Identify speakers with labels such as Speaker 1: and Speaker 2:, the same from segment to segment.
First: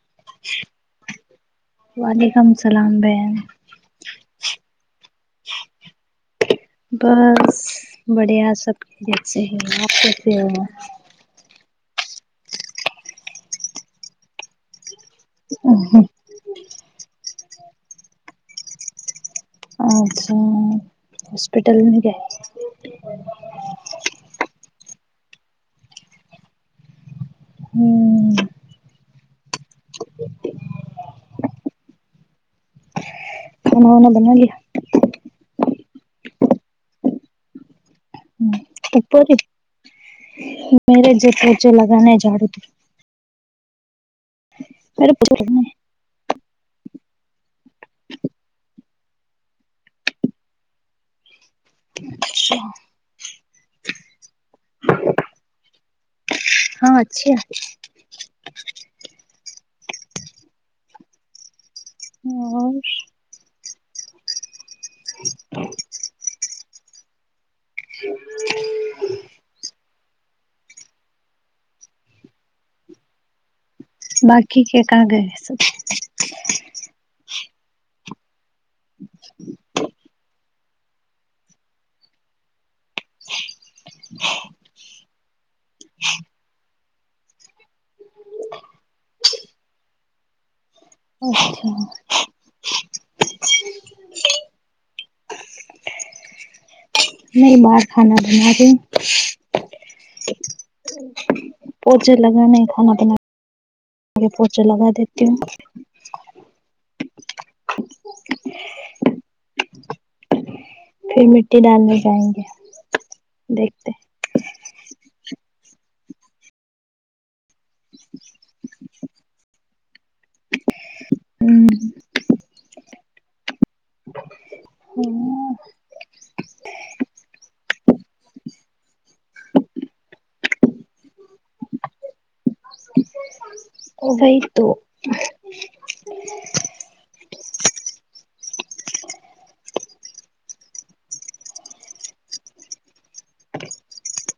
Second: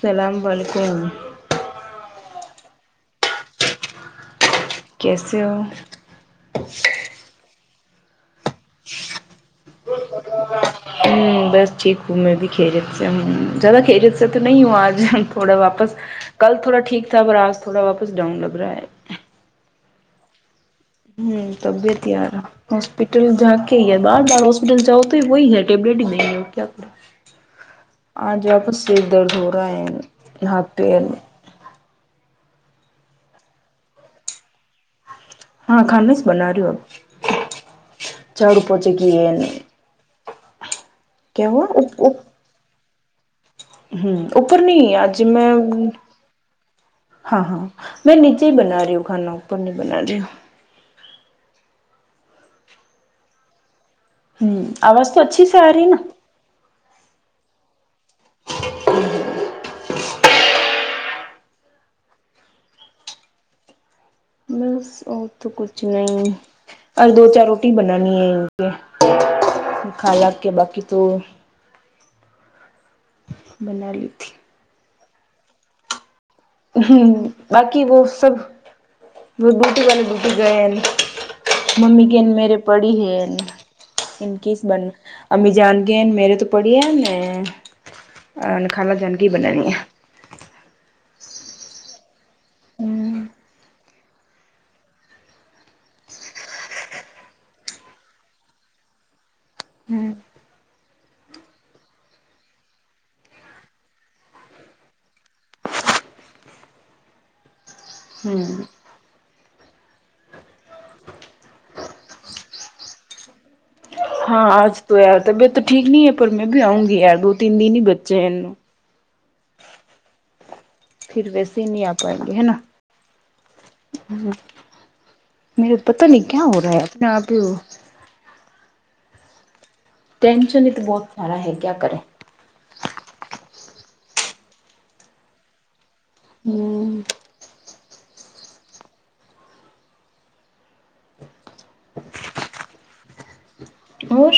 Speaker 1: سلام وعلیکم
Speaker 2: وعلیکم السلام بہن
Speaker 1: کیسے ہو
Speaker 2: بس بڑھیا سب خیریت سے ہے آپ کیسے ہو
Speaker 1: ہمم بس ٹھیک ہوں میں بھی خیریت سے زیادہ خیریت سے تو نہیں ہوں آج تھوڑا واپس کل تھوڑا ٹھیک تھا پر آج تھوڑا واپس ڈاؤن لگ رہا ہے
Speaker 2: اچھا اچھا
Speaker 1: ہوں
Speaker 2: ہوسپٹل نئی
Speaker 1: طبیعت
Speaker 2: گئے
Speaker 1: یار ہاسپٹل جا کے ہی بار بار ہاسپٹل جاؤ تو ہی وہی ہے ٹیبلیٹ ہی دینگے ہو کیا کر
Speaker 2: ہ
Speaker 1: آج واپس سے درد ہو رہا ہے یہاں پے
Speaker 2: کھانا وانا بنا لیا
Speaker 1: ہاں کھانا بنا رہی اب جاڑو پوچھے کی
Speaker 2: اوپر
Speaker 1: ہے
Speaker 2: ہی میرے [unintelligible] ج پچے لگانے جاڑو ت
Speaker 1: ہمم اوپر نہیں
Speaker 2: میرے
Speaker 1: اج
Speaker 2: پوچے
Speaker 1: میں
Speaker 2: لگانے ہیں۔
Speaker 1: ہاں ہاں میں نیچے ہی بنا رہی ہوں کھانا اوپر نہیں بنا رہی ہوں
Speaker 2: اچھا
Speaker 1: ہمم آواز تو اچھی سے آ رہی ہے نا
Speaker 2: ہاں اچھی آری ھمم
Speaker 1: بس اور تو کچھ نہیں اور دو چار روٹی بنانی ہے کھاے آکے باقی تو بنالیے
Speaker 2: باقی کے کہاں گئے سب
Speaker 1: ہمم باقی وہ سب وہ بوٹے والے بوٹے گئے ممی کے میرے پڑھی ہے ان کس بن [unintelligible] امی جان گ میرے تو پڑھیے میں ن خالہ جان کے ہی بنانی ہیں
Speaker 2: اچھا
Speaker 1: ہمم
Speaker 2: نہیں باہر کھانا بنا د
Speaker 1: ہمم
Speaker 2: پوچے لگانے کھانا بنا آے پوچھا لگا دیتی ہوں
Speaker 1: ہمم
Speaker 2: پھر مٹی ڈالنے جائیں گے دیکھتے
Speaker 1: ہاں آج تو یار طبیعت تو ٹھیک نہیں ہے پر میں بھی آؤ گی یار بہ تین دن نہیں بچے ہیںوں پھر ویسے ہی نہیں آ پائیں گے ہے نا ہمم
Speaker 2: ہ
Speaker 1: میرے پتا نہیں کیا ہو رہا ہے اپنے آپ ہی وہ ٹینشن ہی تو بہت سارا ہے کیا کریں
Speaker 2: وہی تو
Speaker 1: ہمم اور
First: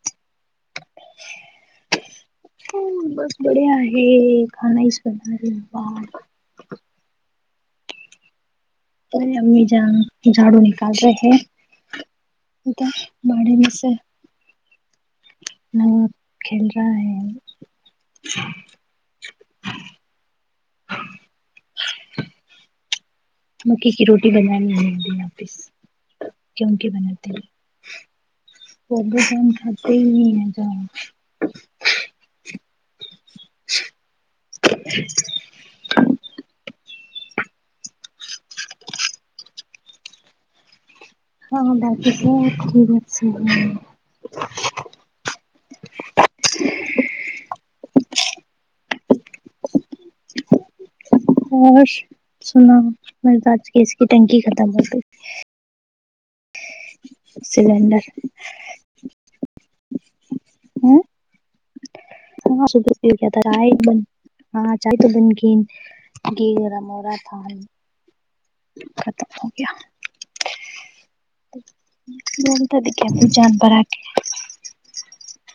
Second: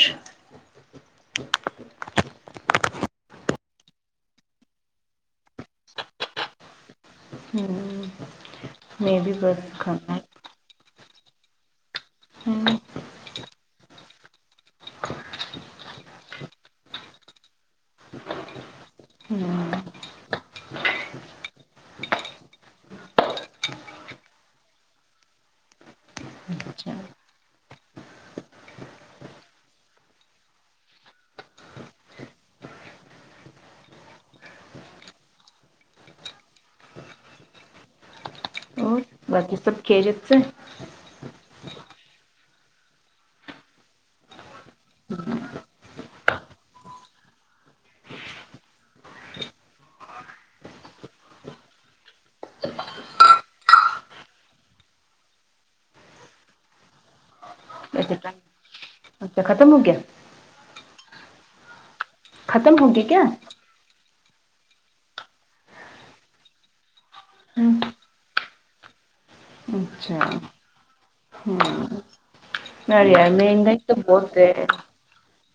Speaker 2: ہ بس [unintelligible] بڑے ہے کھانا ہی سنا ہے با [unintelligible]
Speaker 1: ہ
Speaker 2: تو
Speaker 1: میں بھی بس
Speaker 2: امی جان
Speaker 1: کھانا
Speaker 2: جاڑو نہیں
Speaker 1: ہوں
Speaker 2: [unintelligible] وہ کھیل رہا ہے
Speaker 1: ہمم
Speaker 2: مکی کی روٹی بنانا ہے [unintelligible] گہیوں کی
Speaker 1: اچھا
Speaker 2: بناتی ہوں بد گن کاتے ہی نہیں جاؤ
Speaker 1: اور باقی سب خریت سے
Speaker 2: ہاں ہاں باقی سب خریت سے ہیں اور سنا بس آج گیس کی ٹنکی ختم ہو گئی سلنڈر
Speaker 1: اچھا ختم ہو گیا ختم ہو گیا کیا
Speaker 2: [unintelligible] [unintelligible] ختم گیا
Speaker 1: اچھا ہاں
Speaker 2: بولتا د
Speaker 1: خیر
Speaker 2: کیا پ
Speaker 1: یار
Speaker 2: جان
Speaker 1: مہنگائی
Speaker 2: بھرا
Speaker 1: تو
Speaker 2: کے
Speaker 1: بہت ہے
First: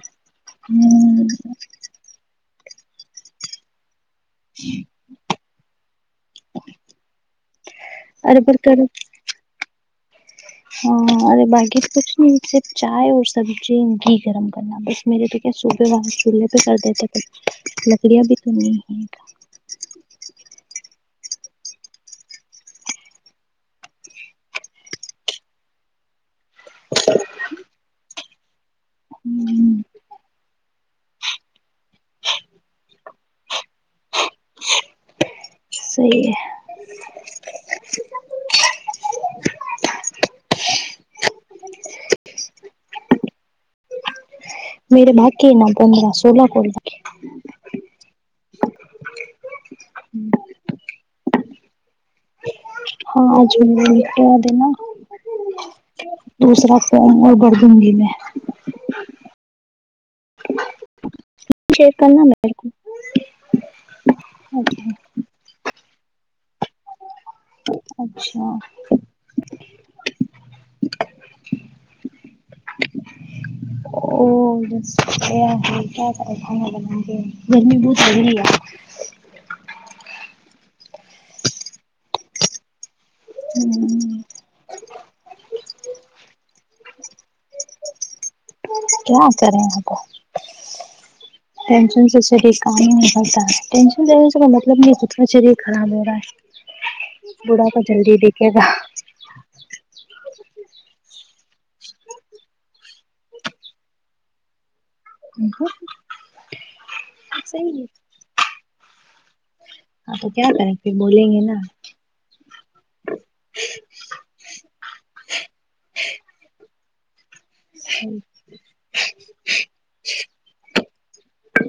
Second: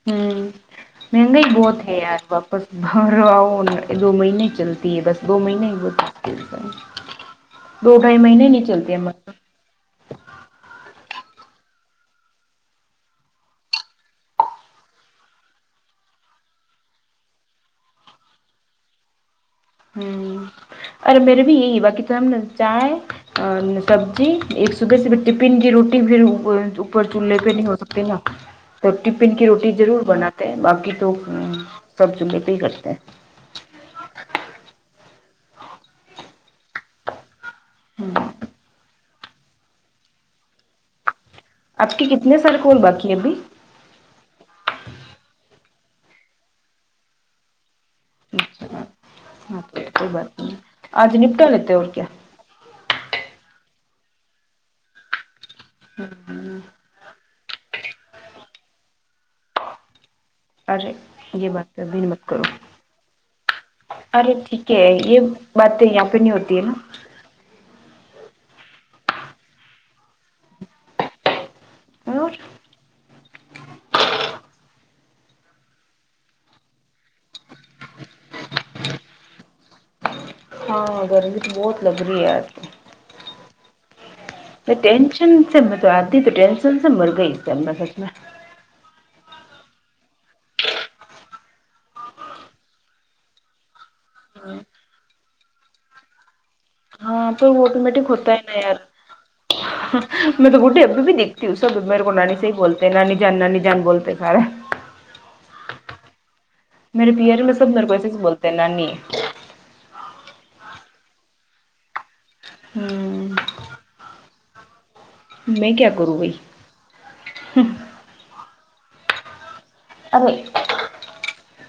Speaker 1: ہوں مہنگائی بہت ہے یار واپس بھرو آؤ دو مہینے نہیں چلتی ہے بس دو مہینے ہی بلتا دو ڈھائی
Speaker 2: ارے
Speaker 1: مہینے
Speaker 2: بر
Speaker 1: نہیں
Speaker 2: کر
Speaker 1: چلتے
Speaker 2: ہاں ارے باقی کچھ نہیں صرف چائے اور سبزی ہی گرم کرنا بس میرے تو کیا صوبح وہ چولہے پہ کر دیتے پر لکڑیاں بھی تو نہیں
Speaker 1: ہوں ارے میرے بھی یہی باقی ٹائم نا چاۓ سبزی ایک صبح سے ٹفن کی روٹی پھر اوپر چولہے پہ نہیں ہو سکتے نا تو ٹفن کی روٹی
Speaker 2: ہ
Speaker 1: ضرور بناتے ہیں باقی تو ہوں سب چلے پے ہی کرتے ہیں
Speaker 2: سہی ہے
Speaker 1: آپ کے کتنے سارے کول باقی ہے ابھی
Speaker 2: میرے باقی نکو میرا سولہ کول
Speaker 1: اچھا ہاں تو کوئی بات نہیں آج نپٹا لیتے اور کیا
Speaker 2: ہاں آج نپٹا دینا ہے دوسرا فم اور بردونگی میں
Speaker 1: ارے یہ بات
Speaker 2: شیئر
Speaker 1: ابھی مت
Speaker 2: کرنا
Speaker 1: کرو
Speaker 2: میرے کو
Speaker 1: ارے ٹھیک ہے یہ بات تو یہاں پہ نہیں ہوتی ہے نا
Speaker 2: اچھا
Speaker 1: اور
Speaker 2: اور کیا کھانا بائیں گرمی بہت ہورا ہی ہے
Speaker 1: ہاں گرمی تو بہت لگ رہی ہے آج
Speaker 2: ہوں
Speaker 1: ٹینشن سے میں جاتی تو ٹینشن سے مر گئی سچ میں
Speaker 2: کیا کر رہے ہیں آپ ٹینشن سے شریر کام ہی نہیں کرتا ہے ٹینشن سے مطلب نہیں کتنا شریر خراب ہو رہا
Speaker 1: ہاں پر
Speaker 2: ہے بوڑھا
Speaker 1: وہ
Speaker 2: پا
Speaker 1: آٹومیٹک
Speaker 2: جلدی
Speaker 1: ہوتا ہے
Speaker 2: دکھے
Speaker 1: نا
Speaker 2: گا
Speaker 1: میں تو بڈھی ابی بھی دیکھتی ہوں سب میرے کو نانی سے ہی بولتے ہیں نانی جان نانی جان بولتے سارا میرے پییا جو میرے سب
Speaker 2: صحیح ہے
Speaker 1: مرکو ایسے ہی بولتے ہیں نانی
Speaker 2: ہاں تو کیا کرے اب بولیں گے نا
Speaker 1: ہوں میں کیا کروں بھائی
Speaker 2: جی
Speaker 1: ارے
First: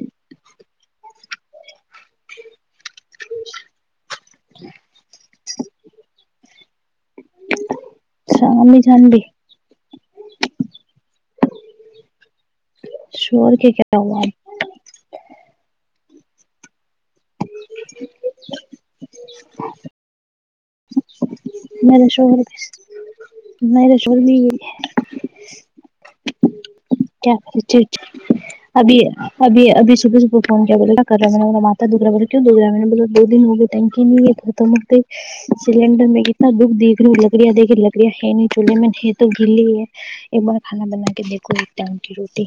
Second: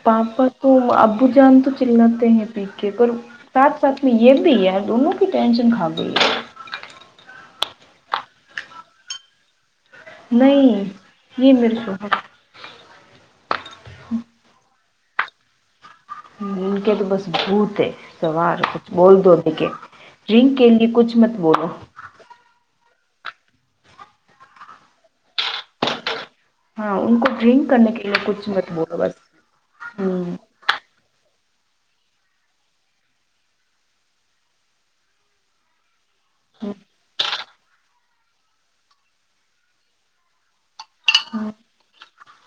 Speaker 1: پاپا تو ابو جان تو چلاتے ہیں پی کے پر ساتھ ساتھ میں یہ بھی ہے دونوں کی ٹینشن کھا گئی ہے
Speaker 2: اچھا عمی جان بھی
Speaker 1: نہیں یہ مرچو
Speaker 2: شور کے کیا ہواپ
Speaker 1: ان کے تو بس بھوت ہے سوار کچھ بول دونے کے ڈرنک کے لیے کچھ مت بولو
Speaker 2: میرے شوہر بھی اس تارہا میرے شوہر بھی
Speaker 1: ہاں ان
Speaker 2: [unintelligible] ا
Speaker 1: کو ڈرنک کرنے کے لیے
Speaker 2: ا
Speaker 1: کچھ مت
Speaker 2: ابھی
Speaker 1: بولو بس
Speaker 2: ابھی ابھی صبح صب
Speaker 1: ہوں
Speaker 2: کرا ماتا د دا نے بول دو دن ہو گئے نہیں تو م سلینڈر کتنے ہے دکھلو لکڑیا دیکھیے لکڑیا ہے نہیں چولہے میں تو گ ہے ایک بار کانا بنا کے دیکھو ٹن کی روٹی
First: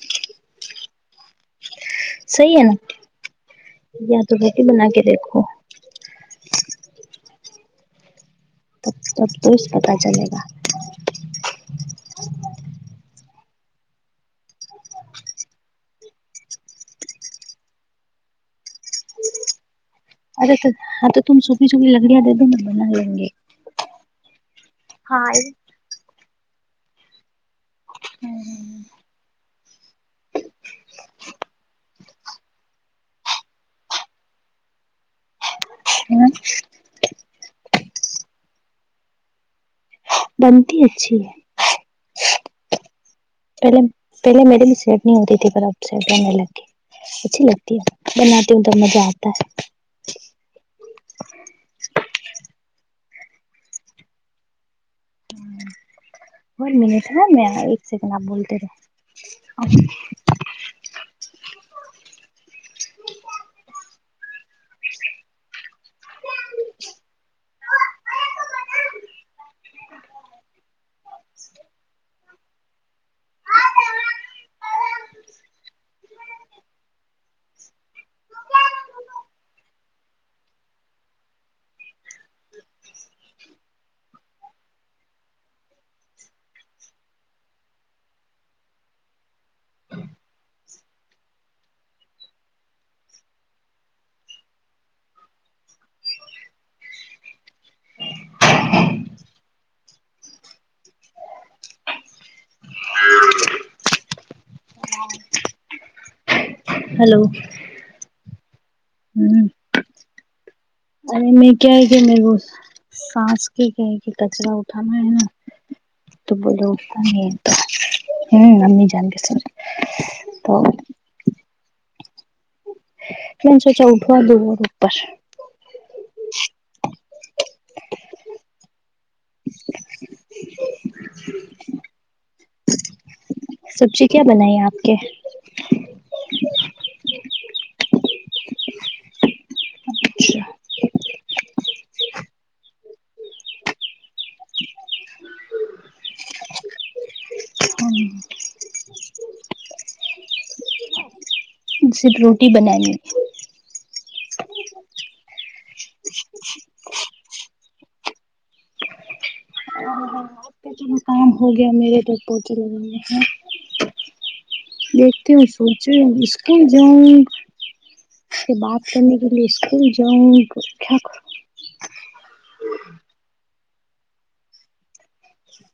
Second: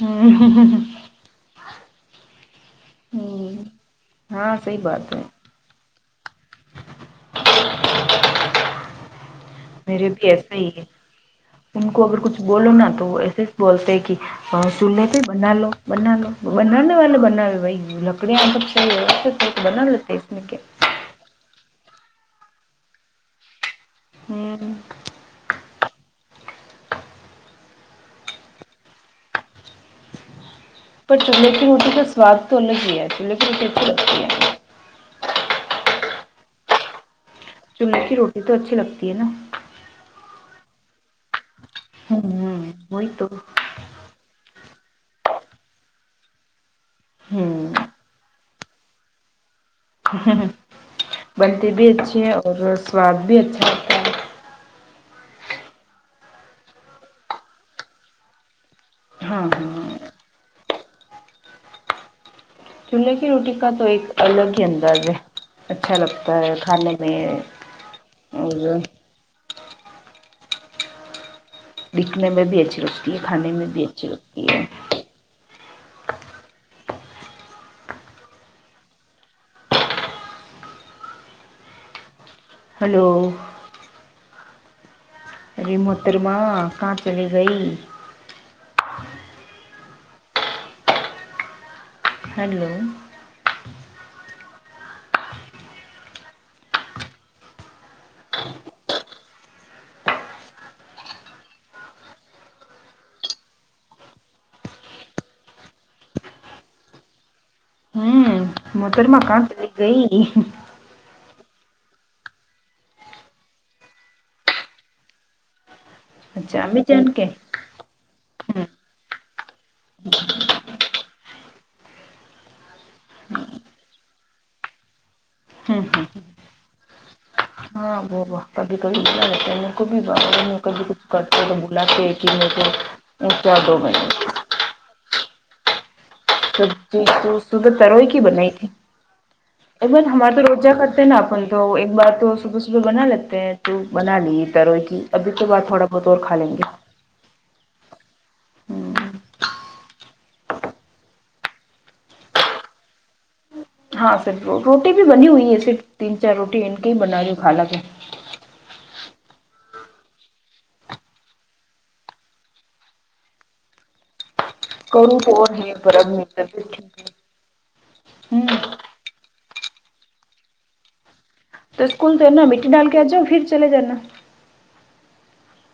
Speaker 1: ہ
Speaker 2: صحیح ہے
Speaker 1: ہوں
Speaker 2: یا تو بی
Speaker 1: ہاں
Speaker 2: ہی
Speaker 1: صحیح
Speaker 2: بنا کے
Speaker 1: بات ہے
Speaker 2: دیکھو تب تب تو اس پتا
Speaker 1: میرے
Speaker 2: چلے
Speaker 1: بھی
Speaker 2: گا
Speaker 1: ایسا ہی ہے ان کو اگر کچھ بولو نا تو وہ ایسے ہی بولتے کہ اور چولہے پہ بنا لو بنا لو بنانے والے بناو بھائی لکدیا بنا اسم
Speaker 2: ارے
Speaker 1: کے
Speaker 2: تو ہاں تو تم سوکھی سوکھی لکڑیاں دے دو میں بنا لیں گے
Speaker 1: ہوں
Speaker 2: ہاں ہوں ہ
Speaker 1: پر چولے کی روٹی کا سواد تو ان کی ہی ہے چے کی روٹی ات لگتی ہے
Speaker 2: ہوں
Speaker 1: چلہے کی روٹی تو اچھی لگتی ہے نا
Speaker 2: بنتی اچھی ہے
Speaker 1: ہوں ہ وہئی تو
Speaker 2: پہلے پہلے میڈ بھی سیٹ نہیں ہوتی تھی پر اب سیٹ بنے لگ گ اچھی
Speaker 1: ہوں
Speaker 2: لگتی ہے بناتی ہوں تو مزہ آتا ہے
Speaker 1: بنتی بھی اچھی ہے اور سواد بھی اچھا ہےن
Speaker 2: اور منٹ ہےا میں ایک سیکنڈ آپ بولتے رہے
Speaker 1: ہاں ہاں چولہے کی روٹی کا تو ایک الگ ہی انداز ہے اچھا لگتا ہے کھانے میں اور دکھنے میں بھی اچھی لگتی ہے کھانے میں بھی اچھی لگتی ہے ہلو ارے موہترما کھا چلی گیی ہیلو
Speaker 2: ہیںلو
Speaker 1: ہاں موحترما کھا چلی گیی
Speaker 2: ا میں کیا کہ م گ سانس کی کہے کہ کچرا اٹھانا ہے نا تو
Speaker 1: اچھا
Speaker 2: بلا
Speaker 1: امی
Speaker 2: اٹتا
Speaker 1: جان کے
Speaker 2: ہے ہوں عمی جان ساتھ ہے تو من چے سے اٹھوا ل اور اوپر
Speaker 1: ہوں ہوں ہ ہاں وہ کبھی کبھی بلا رہتے کبھی کبھی کچھ کرتے تو بلاتے چار دو مہنے
Speaker 2: بنائیے آپ کے
Speaker 1: سبزی تو تروئی کی بنائی تھی ای ہمارے تو
Speaker 2: اچھا
Speaker 1: روہ کا نا اپن تو ایک بار تو صبح صبح بنا لیتے ہے تو بنا لی ترو کی ابھی کے بعد تھوڑا بہت اور کھا لینگے
Speaker 2: ہ صرف روٹی بنانی ہے
Speaker 1: ہاں پھر تو روٹی بھی بنی ہوئی ہے صرف تین چار روٹی ان کے ہی بنا رہی ہوں خالہ کو
Speaker 2: ا ج ہو گیا میرے تو پوچھا لگانے کا
Speaker 1: کروں
Speaker 2: دیکھتے
Speaker 1: تو
Speaker 2: ہوں
Speaker 1: اور ہے
Speaker 2: سوچے
Speaker 1: پر
Speaker 2: ہ
Speaker 1: اب میری
Speaker 2: اسکول
Speaker 1: طبیعت ٹھیک
Speaker 2: جاؤں
Speaker 1: ہے ہوں
Speaker 2: سے بات کرنے کے لیے اسکول جاؤں کیا
Speaker 1: تو اسکول تو اننا مٹی ڈال کے آ جاؤ پھر چل جانا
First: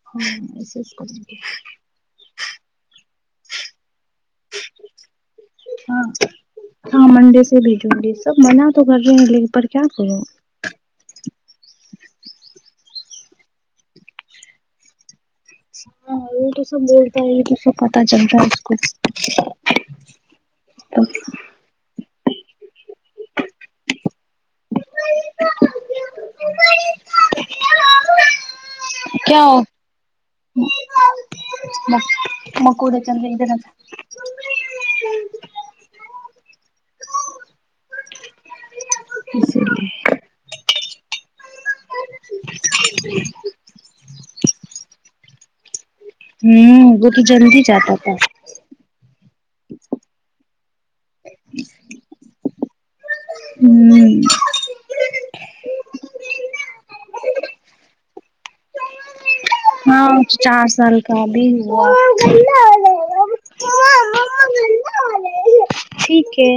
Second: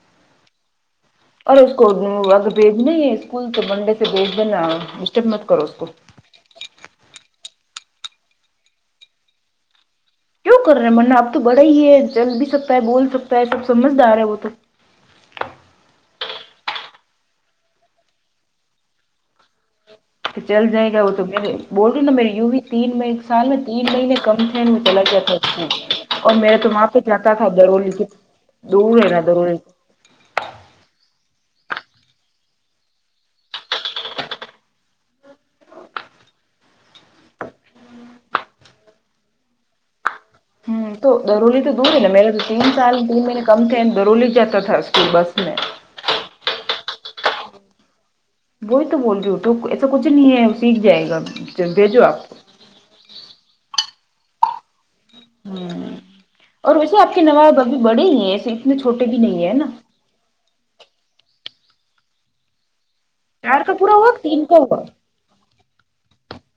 Speaker 2: ہاں کر
Speaker 1: اور اس کو ا بھیج نے اسکول تو منڈے سے بھیچ دینا کرو اس کو
Speaker 2: ہاں ہاں منڈے سے بھیجوں گی سب منعہ تو کر رہے ہیں لیکن پر کیا کرو
Speaker 1: کیوں کر رہے ہیں منعہ اب تو بڑا ہی ہے چل بھی سکتا ہے بول سکتا ہے سب سمجھدارا ہے وہ تو
Speaker 2: ہاں وہ توسب بولتا ہی تو اس پتا چلتا ہے اس کو
Speaker 1: تو چل جائے گا وہ تو میرے بولوں نا میرے یوی تین میں سال میں تین مہینے کم تھے میں چلا گیا تھا اس اور میرے توماں پ کہتا تھا ضور لکھ
Speaker 2: کیا مکڑ چندن ج
Speaker 1: ہوں تو درولی تو دور ہے نا میرا تو تین سال تین مہینے کم تھے درولی جاتا تھا اسکول بس میں
Speaker 2: ہوں وہ کہ جلد ہی جاتا تھا
Speaker 1: وہی تو بول رہیٹو ایسا کچھ نہیں ہے سیکھ جائے گا بھیجو آپ کو
Speaker 2: ہوں
Speaker 1: ہوں اور ویسے آپ کے نواب ابھی بڑے ہی ہیں ایسے اتنے چھوٹے بھی نہیں ہے نا
Speaker 2: ہاں چار سال کا ابھی ہوا
Speaker 1: چار کا پورا ہوا کہ تین کا ہوا
Speaker 2: ٹھیک ہے